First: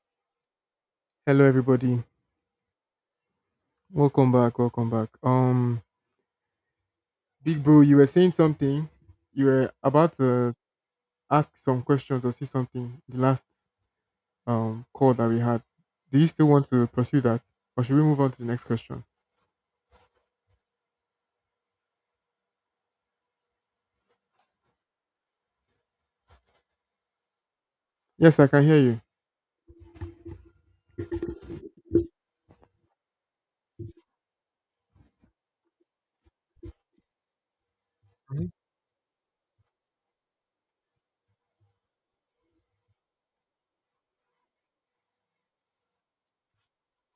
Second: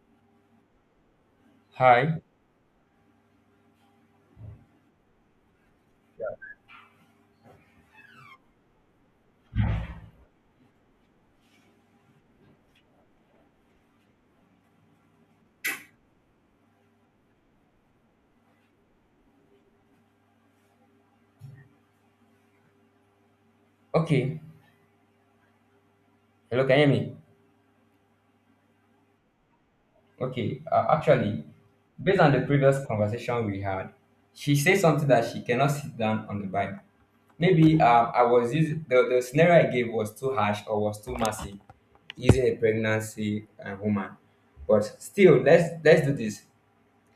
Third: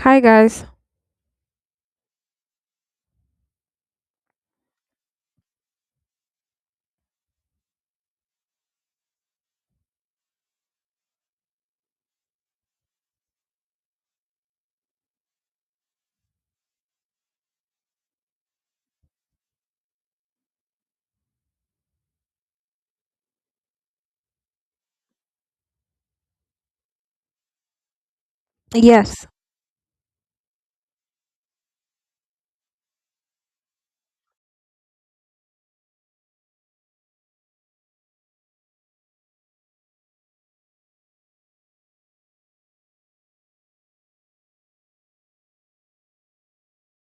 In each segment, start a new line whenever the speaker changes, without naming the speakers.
Hi guys.
Hello, everybody.
Hi.
Welcome back. Welcome back. Big Bro, you were saying something. You were about to ask some questions or see something. In The last call that we had. Do you still want to pursue that, or should we move on to the next question?
Okay. Hello, can you hear me?
Yes, I can hear you.
Yes.
Okay. Actually, based on the previous conversation we had, she said something that she cannot sit down on the bike. Maybe I
Mhm.
was using the scenario. I gave was too harsh or was too massive using a pregnancy woman. But still, let's do this.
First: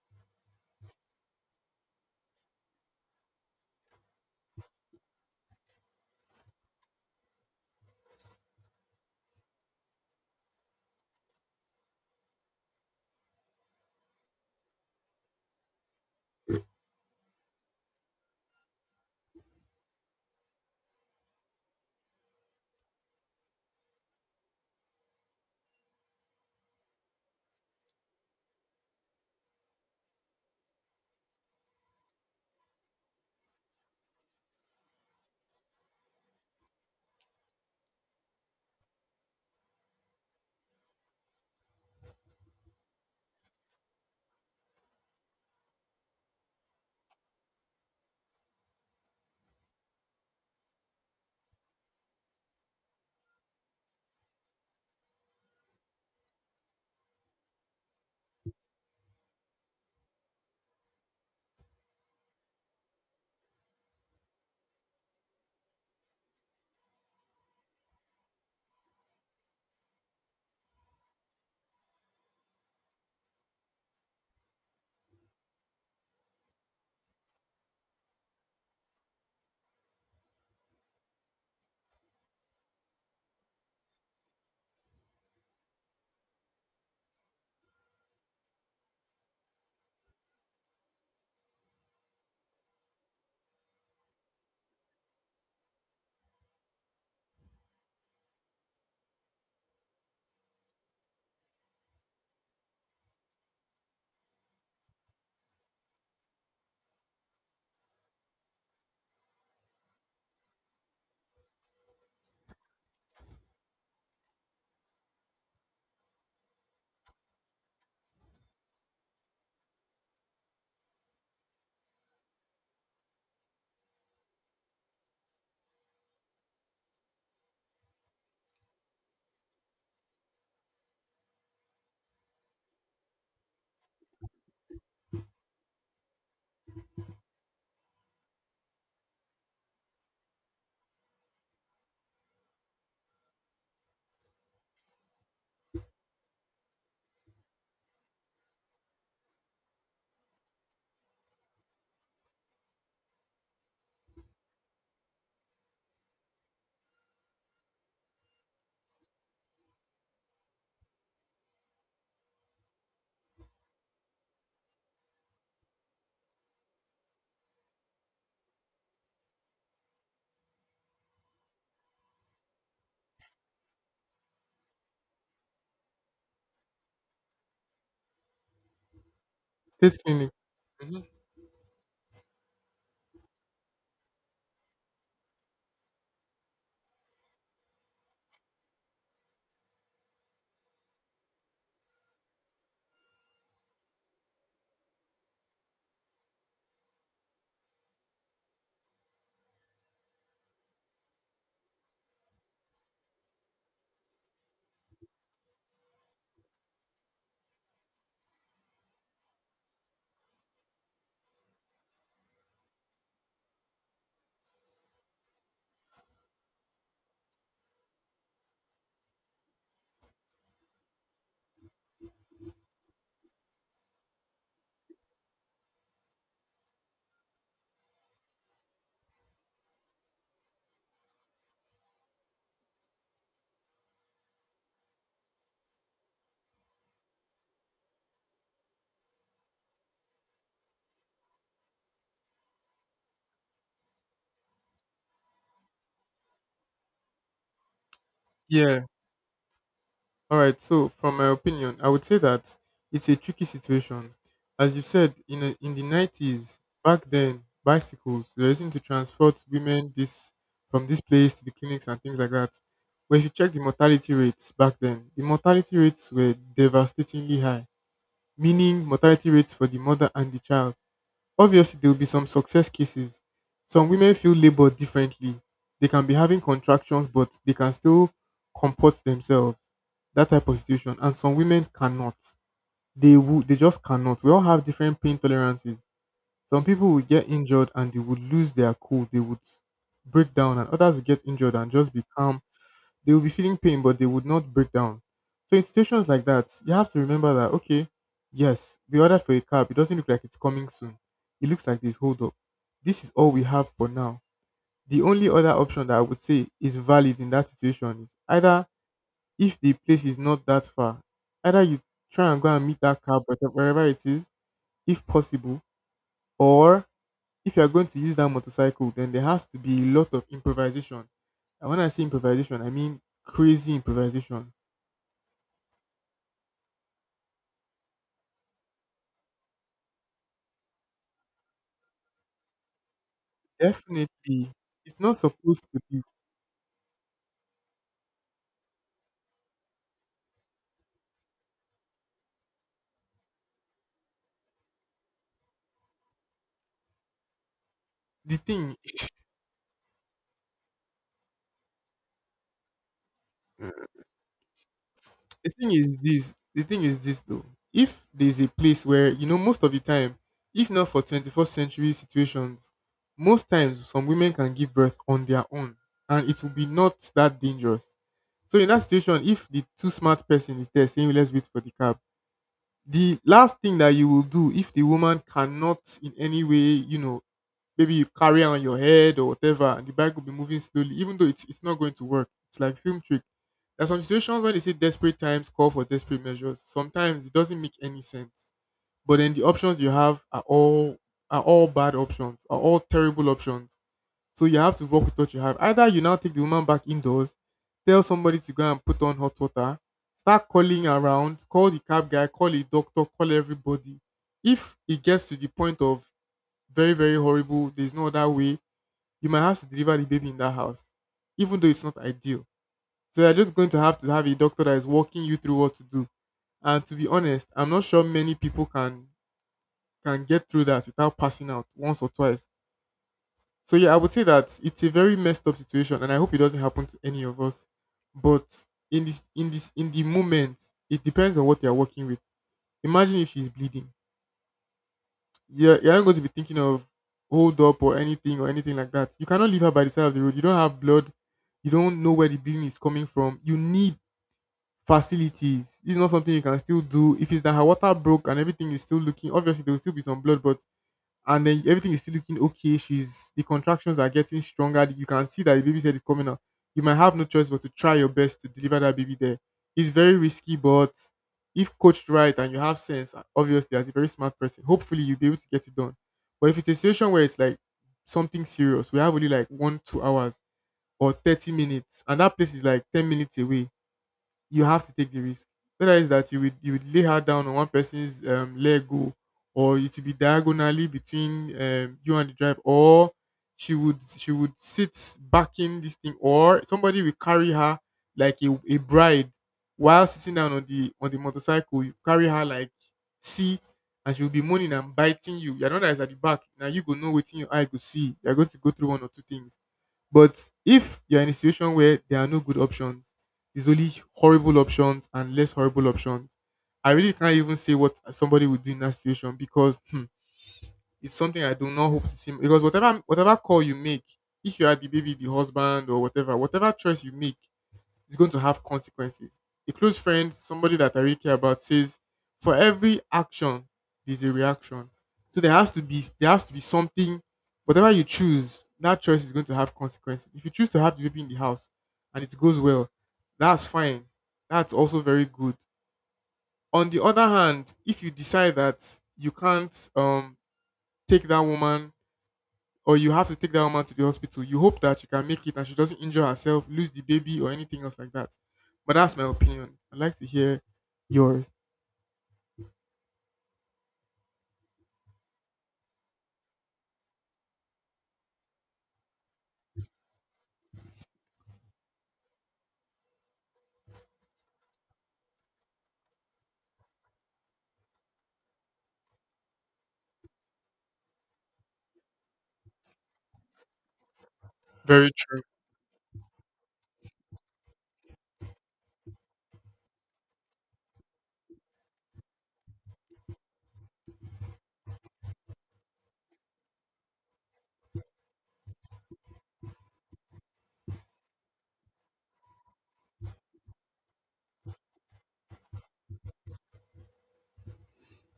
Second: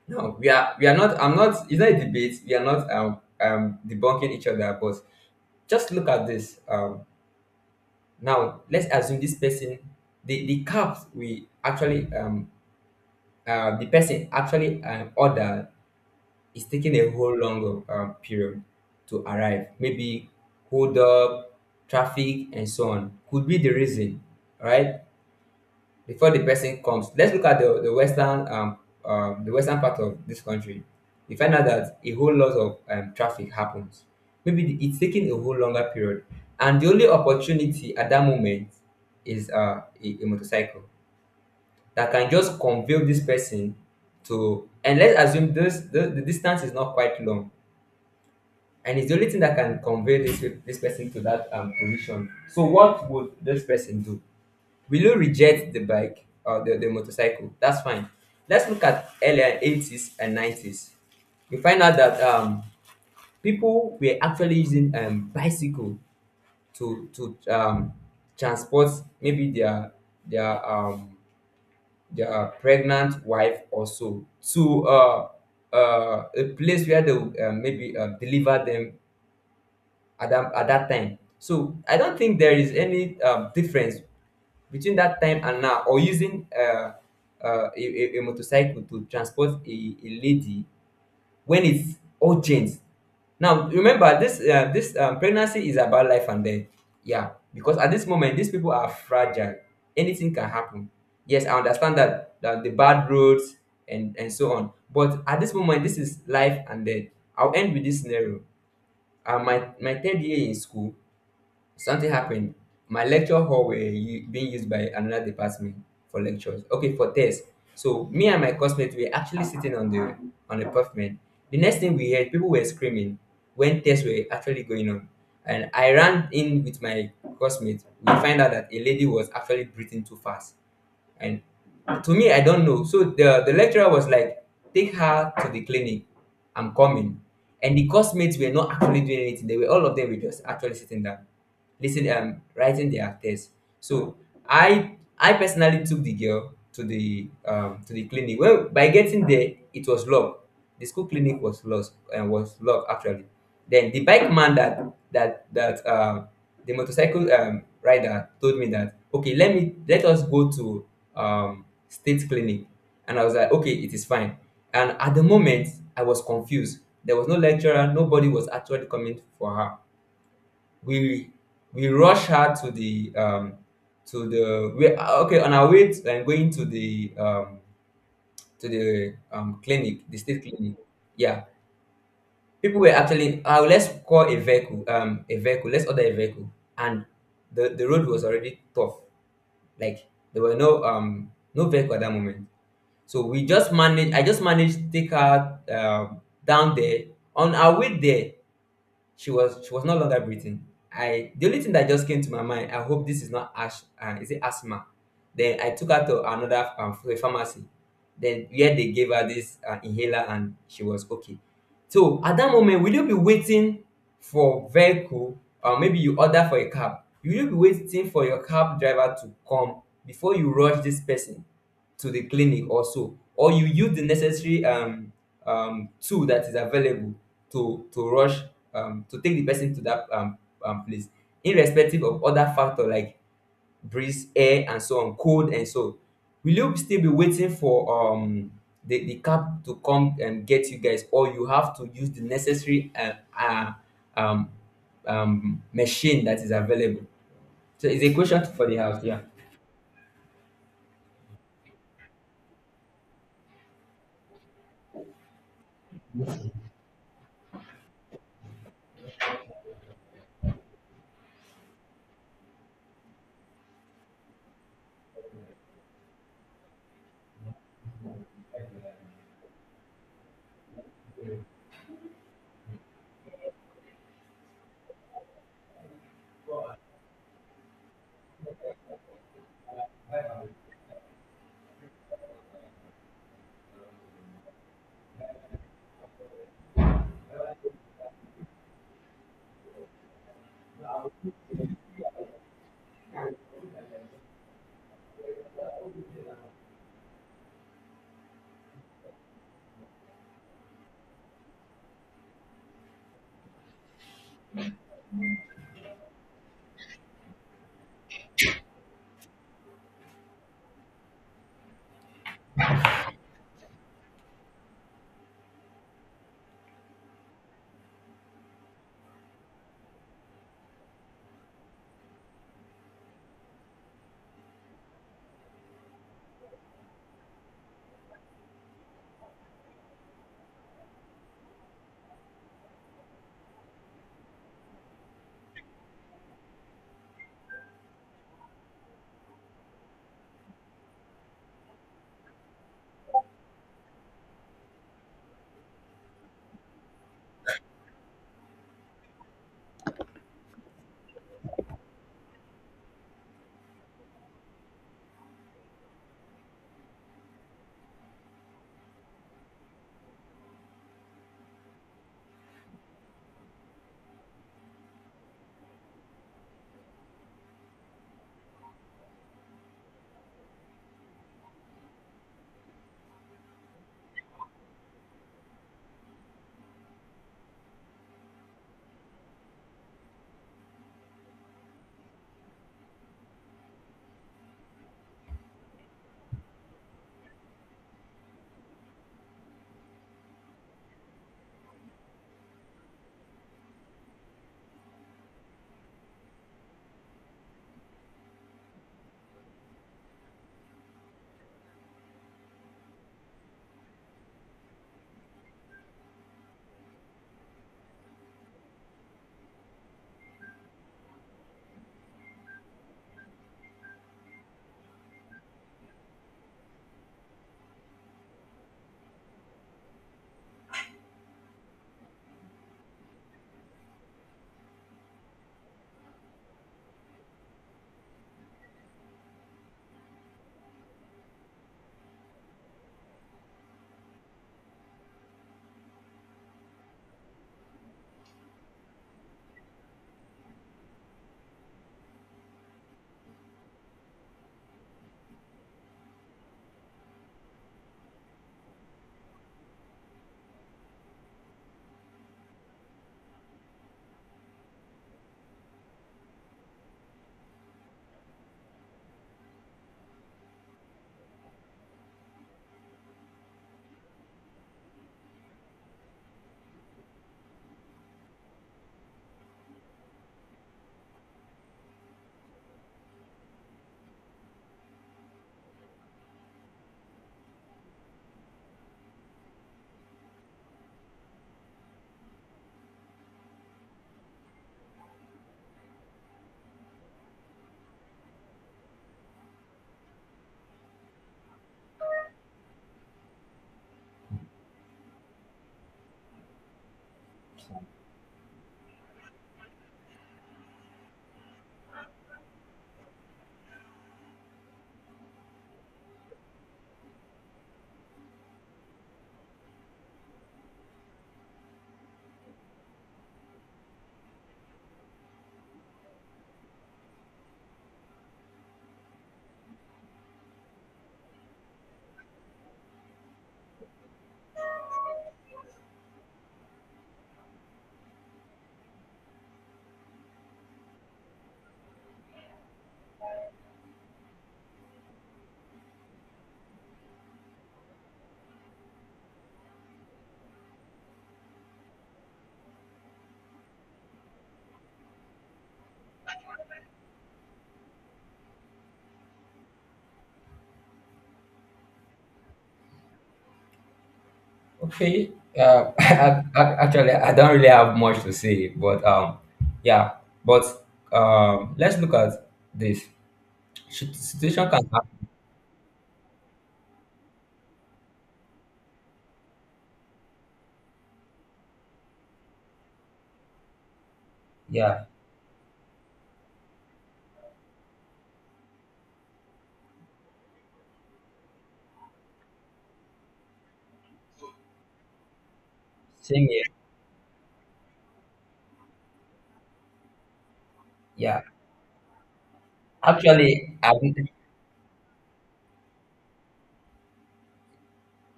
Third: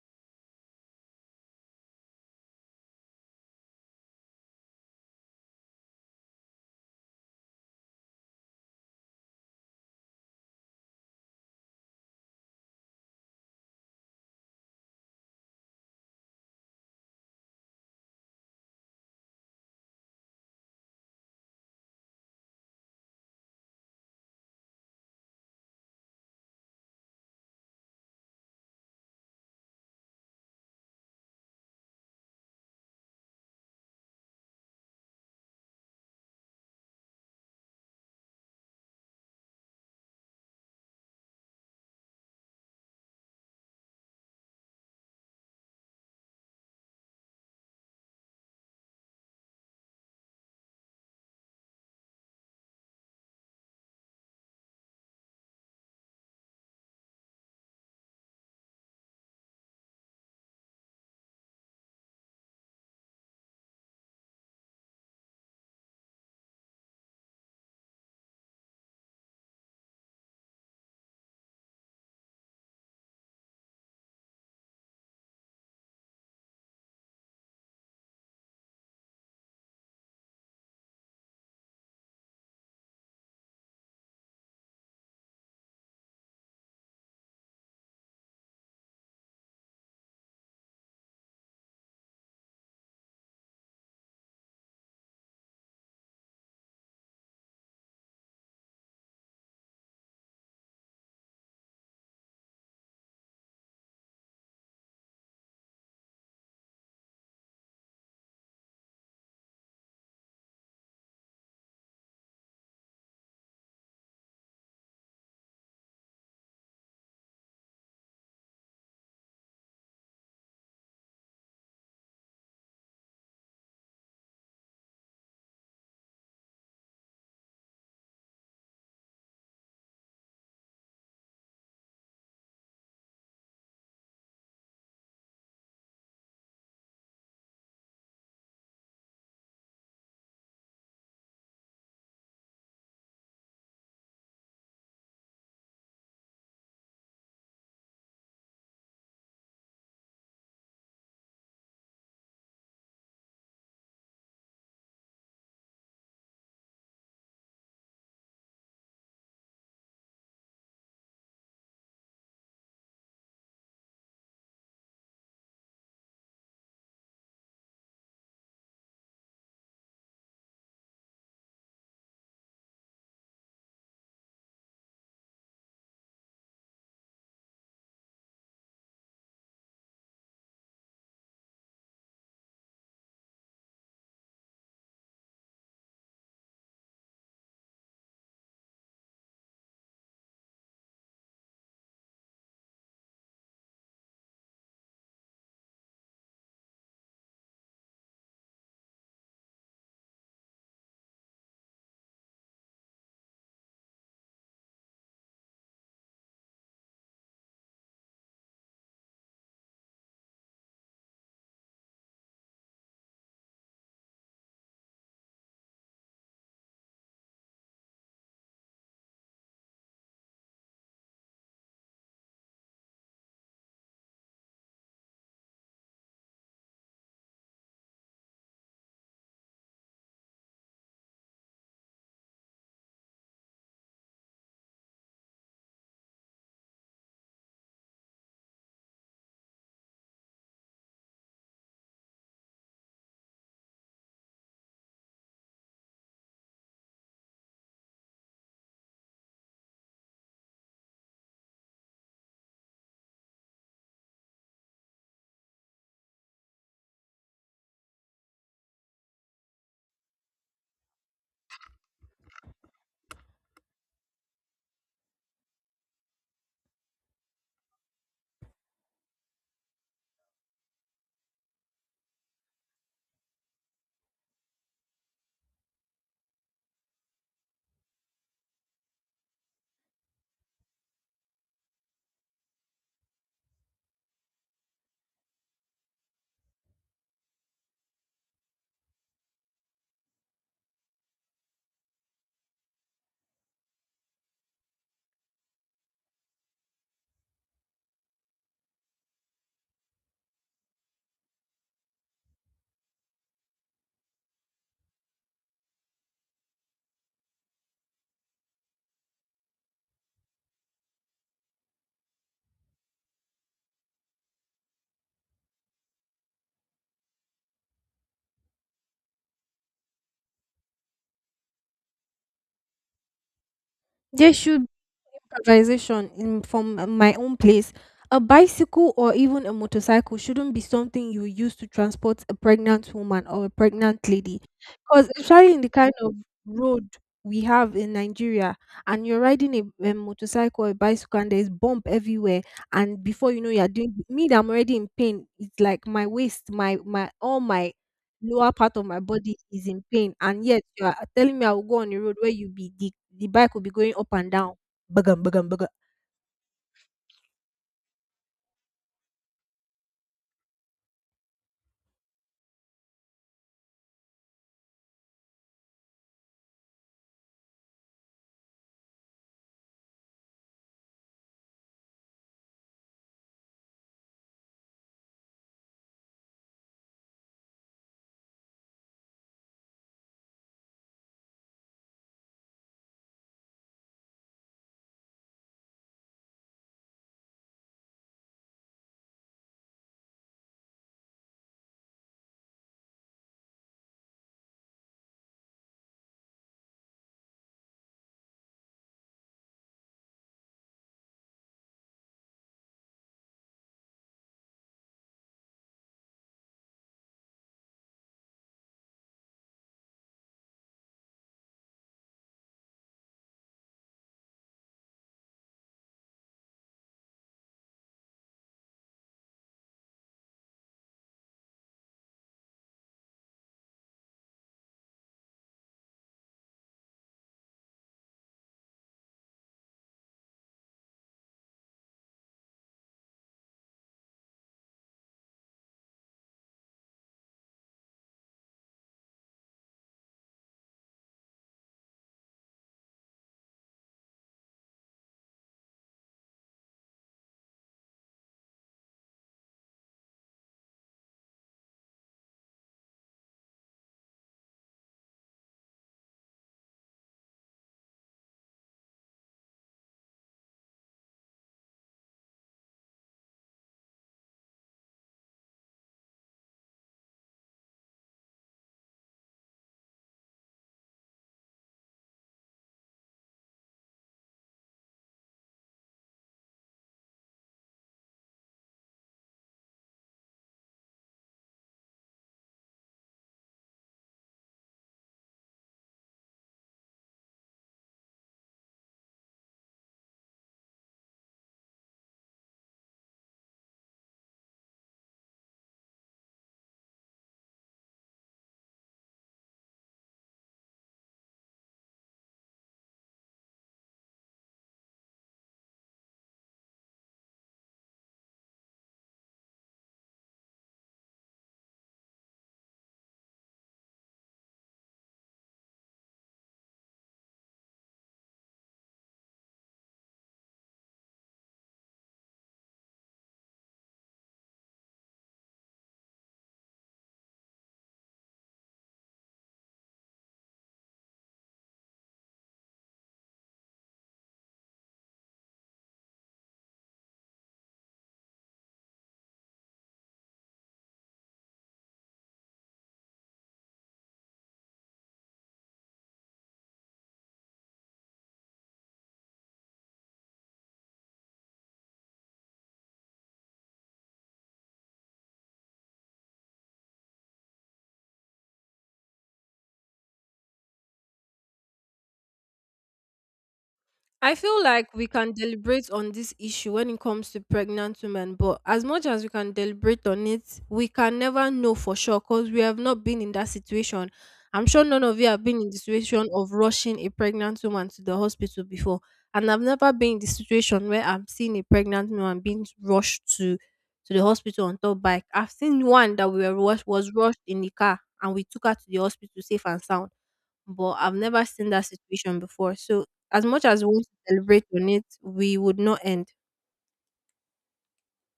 No, we are not. I'm not. It's not a debate. We are not debunking each other. But just look at this. Now, let's assume this person, the cup we actually, the person actually ordered is taking a whole long period to arrive. Maybe hold up, traffic, and so on. Could be the reason, right? Before the person comes, let's look at the western the western part of this country. You find out that a whole lot of traffic happens. Maybe it's taking a whole longer period, and the only opportunity at that moment is a motorcycle that can just convey this person to. And let's assume the distance is not quite long, and it's the only thing that can convey this person to that position. So what would this person do? Will you reject the bike or the motorcycle? That's fine. Let's look at earlier 80s and 90s. We find out that people were actually using bicycle to transport maybe their their pregnant wife or so to a place where they would, maybe deliver them at at that time. So I don't think there is any difference between that time and now, or using a motorcycle to transport a lady when it's urgent. Now remember, this pregnancy is about life and death. Yeah, because at this moment, these people are fragile. Anything can happen. Yes, I understand that the bad roads and so on. But at this moment, this is life and death. I'll end with this scenario. My third year in school, something happened. My lecture hall were being used by another department for lectures. Okay, for tests. So me and my classmates were actually sitting on the pavement. The next thing we heard, people were screaming when tests were actually going on. And I ran in with my classmate. We find out that a lady was actually breathing too fast, and to me, I don't know. So the lecturer was like, take her to the clinic, I'm coming. And the course mates were not actually doing anything. They were, all of them were just actually sitting down, listen writing their tests. So I personally took the girl to the clinic. Well, by getting there, it was locked. The school clinic was lost and was locked actually. Then the bike man, that that that the motorcycle rider told me that, okay, let us go to state clinic. And I was like, okay, it is fine. And at the moment, I was confused. There was no lecturer. Nobody was actually coming for her. We we rushed her to the we okay, on our way to, and going to the clinic,
State
the
clinic.
state clinic.
Mhm.
Yeah, people were actually let's call a vehicle, let's order a vehicle. And the road was already tough. Like there were no no vehicle at that moment. So we just managed I just managed to take her down there. On our way there, she was no longer breathing. I, the only thing that just came to my mind, I hope this is not ash is it asthma? Then I took her to another pharmacy. Then yeah, they gave her this inhaler, and she was okay. So at that moment, will you be waiting for vehicle, or maybe you order for a cab? Will you be waiting for your cab driver to come before you rush this person to the clinic or so? Or you use the necessary tool that is available to rush to take the person to that place, irrespective of other factor like breeze, air, and so on, cold and so. Will you still be waiting for the cab to come and get you guys, or you have to use the necessary uh, um, machine that is available? So it's a question for the
Yeah.
house. Yeah.
All right. So, from my opinion, I would say that it's a tricky situation. As you said, in the 90s, back then, bicycles they used to transport women this from this place to the clinics and things like that. But if you check the mortality rates back then, the mortality rates were devastatingly high, meaning mortality rates for the mother and the child. Obviously, there will be some success cases. Some women feel labor differently. They can be having contractions, but they can still comport themselves. That type of situation. And some women cannot. They just cannot. We all have different pain tolerances. Some people would get injured and they would lose their cool. They would break down, and others would get injured and just be calm. They would be feeling pain, but they would not break down. So in situations like that, you have to remember that okay, yes, we ordered for a cab. It doesn't look like it's coming soon. It looks like this. Hold up, this is all we have for now. The only other option that I would say is valid in that situation is either if the place is not that far, either you try and go and meet that cab wherever it is, if possible, or if you are going to use that motorcycle, then there has to be a lot of improvisation. And when I say improvisation, I mean crazy
There
improvisation.
should improvisation in from my own place. A bicycle or even a motorcycle shouldn't be something you use to transport a pregnant woman or a pregnant lady.
Definitely, it's
Because
not
especially in
supposed
the
to
kind
be.
of road we have in Nigeria, and you're riding a motorcycle or a bicycle and there's bump everywhere, and before you know you're doing me that I'm already in pain, it's like my waist, my all my
The
lower part
thing,
of my body is in pain, and yet you are telling me I will go on the road where you be the bike will be going up and down. Bagam, bagam,
the thing
bagam.
is this. The thing is this though. If there's a place where you know most of the time, if not for 21st century situations, most times some women can give birth on their own, and it will be not that dangerous. So in that situation, if the too smart person is there saying let's wait for the cab, the last thing that you will do if the woman cannot in any way, you know, maybe you carry her on your head or whatever, and the bike will be moving slowly, even though it's not going to work. It's like film trick. There's some situations when they say desperate times call for desperate measures. Sometimes it doesn't make any sense. But then the options you have are all bad options, are all terrible options, so you have to work with what you have. Either you now take the woman back indoors, tell somebody to go and put on hot water, start calling around, call the cab guy, call a doctor, call everybody. If it gets to the point of very, very horrible, there's no other way, you might have to deliver the baby in that house, even though it's not ideal. So you're just going to have a doctor that is walking you through what to do. And to be honest, I'm not sure many people can get through that without passing out once or twice. So yeah, I would say that it's a very messed up situation, and I hope it doesn't happen to any of us. But in the moment, it depends on what you're working with. Imagine if she's bleeding. You're not going to be thinking of hold up or anything like that. You cannot leave her by the side of the road. You don't have blood. You don't know where the bleeding is coming from. You need facilities. This is not something you can still do. If it's that her water broke and everything is still looking, obviously there will still be some blood, but and then everything is still looking okay. She's the contractions are getting stronger. You can see that the baby's head is coming out. You might have no choice but to try your best to deliver that baby there. It's very risky, but if coached right and you have sense, obviously as a very smart person, hopefully you'll be able to get it done. But if it's a situation where it's like something serious, we have only like one, 2 hours or 30 minutes, and that place is like 10 minutes away, you have to take the risk. Whether it's that you would lay her down on one person's leg go, or it would be diagonally between you and the drive, or she would sit backing this thing, or somebody will carry her like a bride while sitting down on the motorcycle. You carry her like see, and she will be moaning and biting you. You're not that is at the back. Now you go know waiting your eye go see. You're going to go through one or two things, but if you're in a situation where there are no good options, there's only horrible options and less horrible options, I really can't even say what somebody would do in that situation because hmm, it's something I do not hope to see. Because whatever call you make, if you are the baby, the husband, or whatever, whatever choice you make, is going to have consequences. A close friend, somebody that I really care about, says for every action there's a reaction. So there has to be something. Whatever you choose, that choice is going to have consequences. If you choose to have the baby in the house and it goes well, that's fine. That's also very good. On the other hand, if you decide that you can't take that woman or you have to take that woman to the hospital. You hope that you can make it and she doesn't injure herself, lose the baby, or anything else like that. But that's my opinion. I'd like to hear yours.
Okay. I don't really have much to say, but yeah. But let's look at this
I feel
situation. Can
like we
happen.
can deliberate on this issue when it comes to pregnant women, but as much as we can deliberate on it, we can never know for sure because we have not been in that situation. I'm sure none
Yeah.
Very
of you
true.
have been in the situation of rushing a pregnant woman to the hospital before. And I've never been in the situation where I'm seeing a pregnant woman being rushed to the hospital on top bike. I've seen one that we
Same
were
here.
rushed, was rushed in the car and we took her to the hospital safe and sound, but I've
Yeah.
never seen that situation before. So as much
Actually,
as
I,
we want to
haven't-
celebrate on it, we would not end.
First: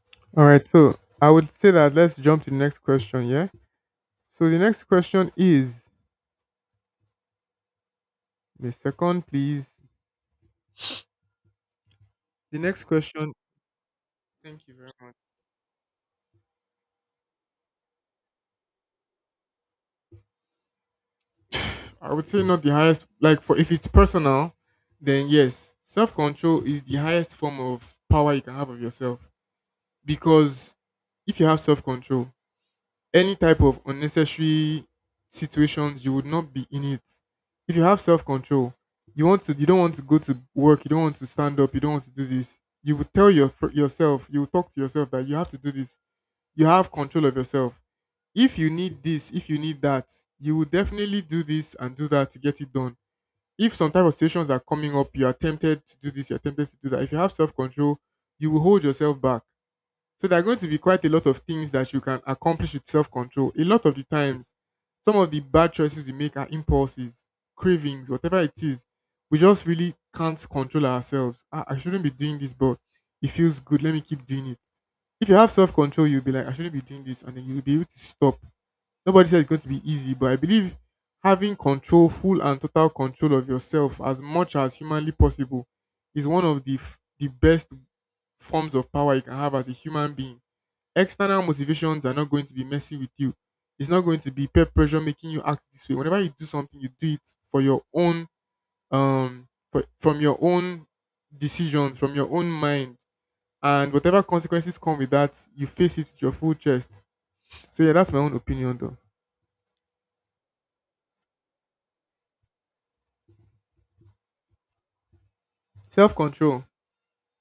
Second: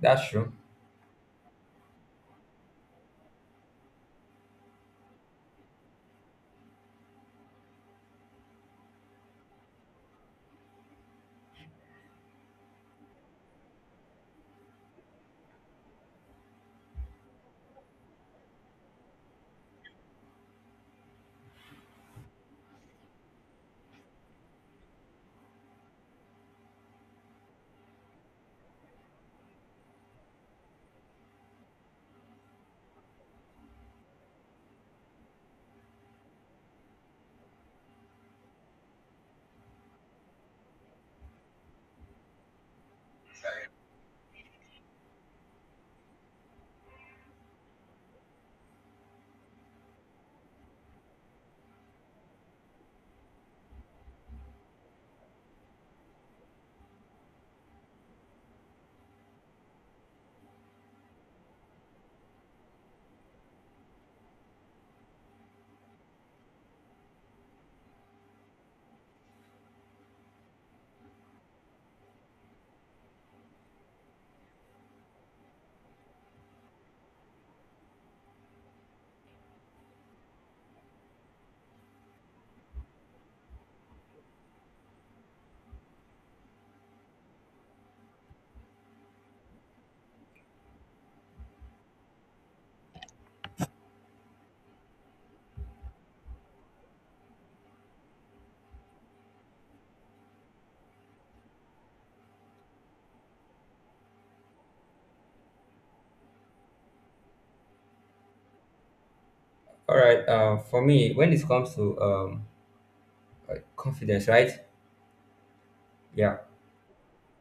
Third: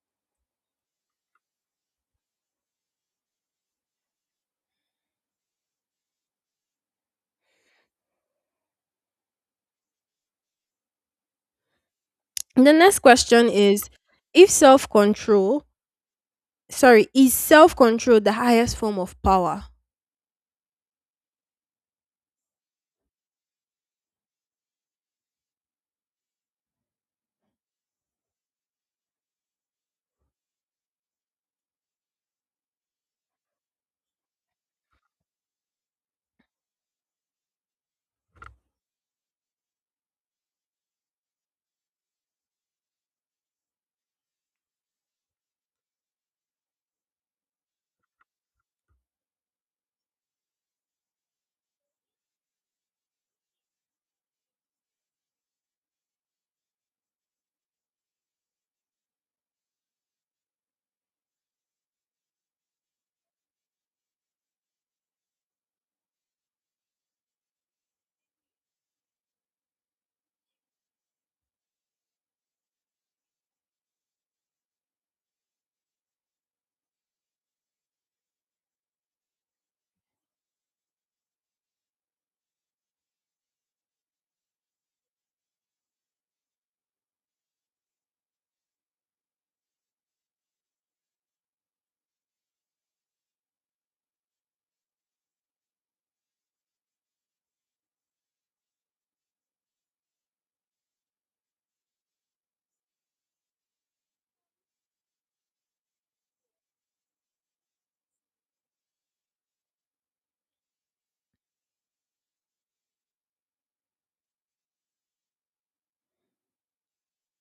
That's
All
true.
right, so I would say that let's jump to the next question, yeah? So the next question is the second, please. The
The
next
next
question.
question is if
Thank you very
self control, sorry, is self control the highest form of power?
much. I would say not the highest. Like for if it's personal, then yes, self control is the highest form of power you can have of yourself. Because if you have self control, any type of unnecessary situations you would not be in it if you have self-control, you want to you don't want to go to work, you don't want to stand up, you don't want to do this, you would tell yourself, you would talk to yourself that you have to do this, you have control of yourself. If you need this, if you need that, you will definitely do this and do that to get it done. If some type of situations are coming up, you are tempted to do this, you're tempted to do that. If you have self-control, you will hold yourself back, so there are going to be quite a lot of things that you can accomplish with self control. A lot of the times, some of the bad choices we make are impulses, cravings, whatever it is. We just really can't control ourselves. I shouldn't be doing this, but it feels good. Let me keep doing it. If you have self control, you'll be like, I shouldn't be doing this, and then you'll be able to stop. Nobody says it's going to be easy, but I believe having control, full and total control of yourself as much as humanly possible is one of the best forms of power you can have as a human being. External motivations are not going to be messing with you. It's not going to be peer pressure making you act this way. Whenever you do something, you do it for your own from your own decisions, from your own mind. And whatever consequences come with that, you face it with your full chest. So yeah, that's my own opinion though.
All right. For me, when it comes to confidence, right?
Self
Yeah.
control.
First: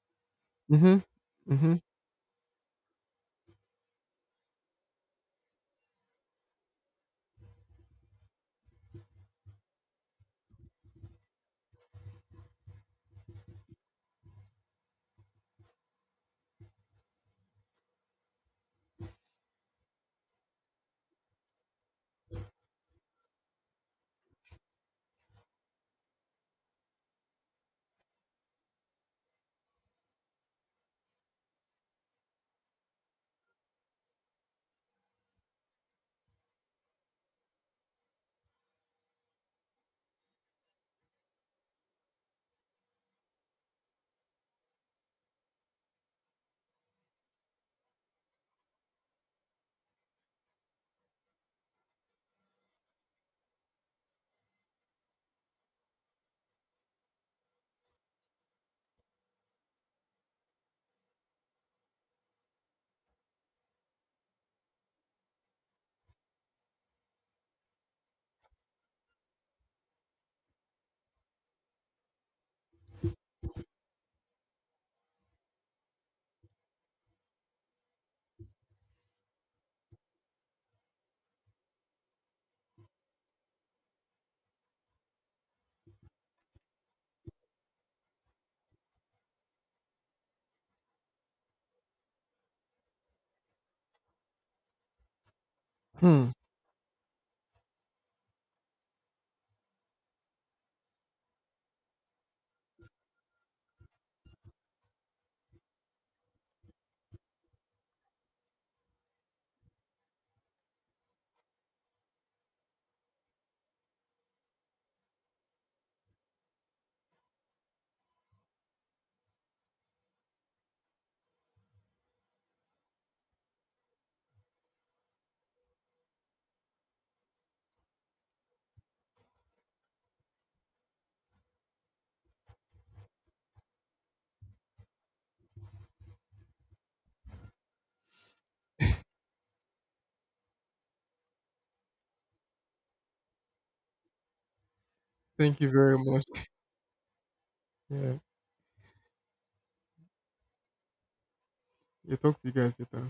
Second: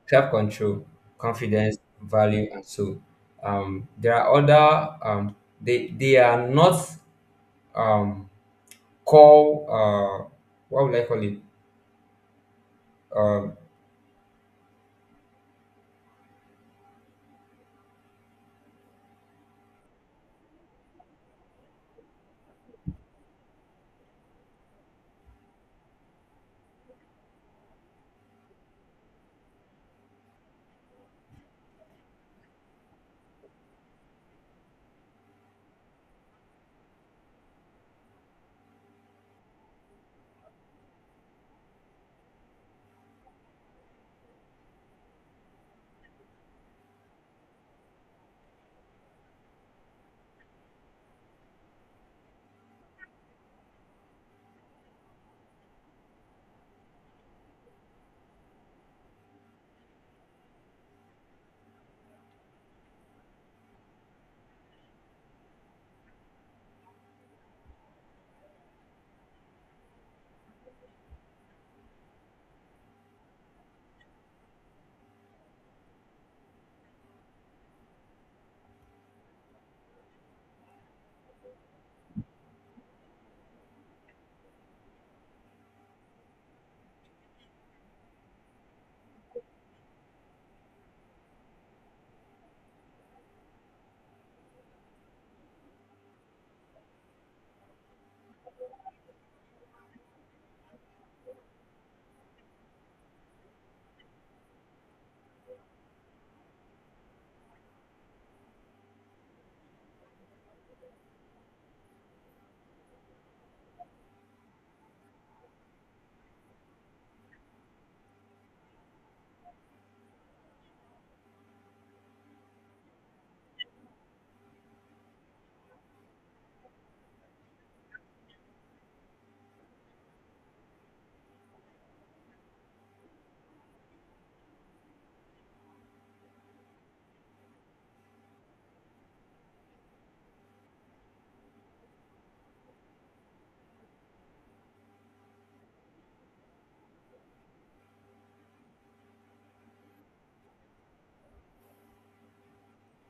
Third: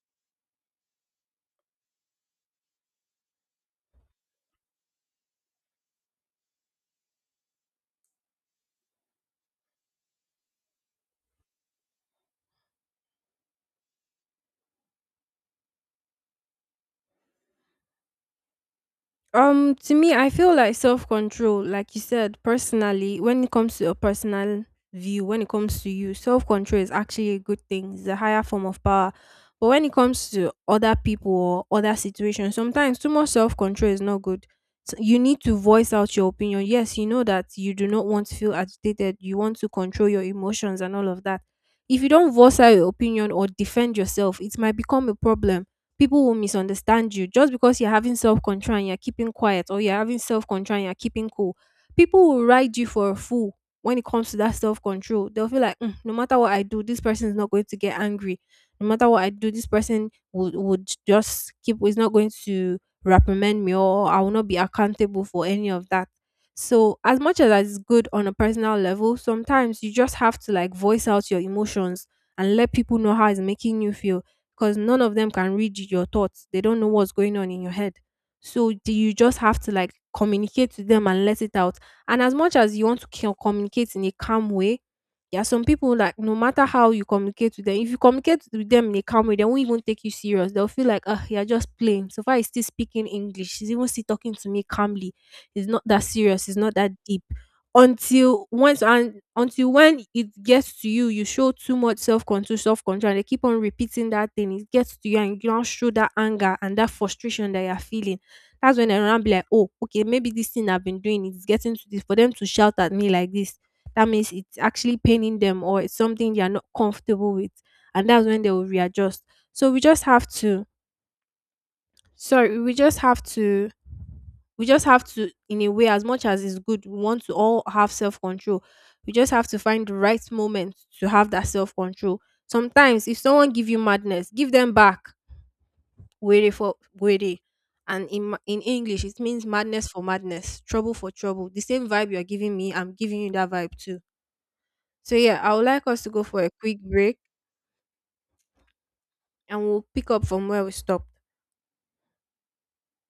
Self control,
Mm-hmm. Mm-hmm.
confidence, value, and so there are other they are not um call what would I call it? Um,
To me, I feel like self control, like you said, personally, when it comes to a personal view, when it comes to you, self control is actually a good thing. It's a higher form of power. But when it comes to other people or other situations, sometimes too much self control is not good. So you need to voice out your opinion. Yes, you know that you do not want to feel agitated. You want to control your emotions and all of that. If you don't voice out your opinion or defend yourself, it might become a problem. People will misunderstand you just because you're having self control and you're keeping quiet, or you're having self control and you're keeping cool. People will ride you for a fool when it comes to that self control. They'll feel like, "Mm, no matter what I do, this person is not going to get angry. No matter what I do, this person would just keep is not going to reprimand me, or I will not be accountable for any of that." So, as much as that is good on a personal level, sometimes you just have to like voice out your emotions and let people know how it's making you feel, because none of them can read your thoughts. They don't know what's going on in your head. So do you just have to like communicate to them and let it out. And as much as you want to communicate in a calm way, there are some people like no matter how you communicate with them, if you communicate with them in a calm way, they won't even take you serious. They'll feel like, oh, you're just playing. So far, he's still speaking English. He's even still talking to me calmly. It's not that
Hmm.
serious. It's not that deep until once and until when it gets to you, you show too much self control, and they keep on repeating that thing. It gets to you, and you don't show that anger and that frustration that you're feeling. That's when everyone be like, "Oh, okay, maybe this thing I've been doing is getting to this." For them to shout at me like this, that means it's actually paining them, or it's something they are not comfortable with, and that's when they will readjust. So we just have to in a way, as much as it's good, we want to all have self-control. We just have to find the right moment to have that self-control. Sometimes if someone give you madness, give them back. Wait, and in in english it means madness for madness, trouble for trouble, the same vibe you're giving me, I'm giving you that vibe too. So yeah, I
Thank
would
you
like
very
us to go
much.
for a quick break
Yeah.
and we'll pick up from where we stopped.
Yeah, talk to you guys later.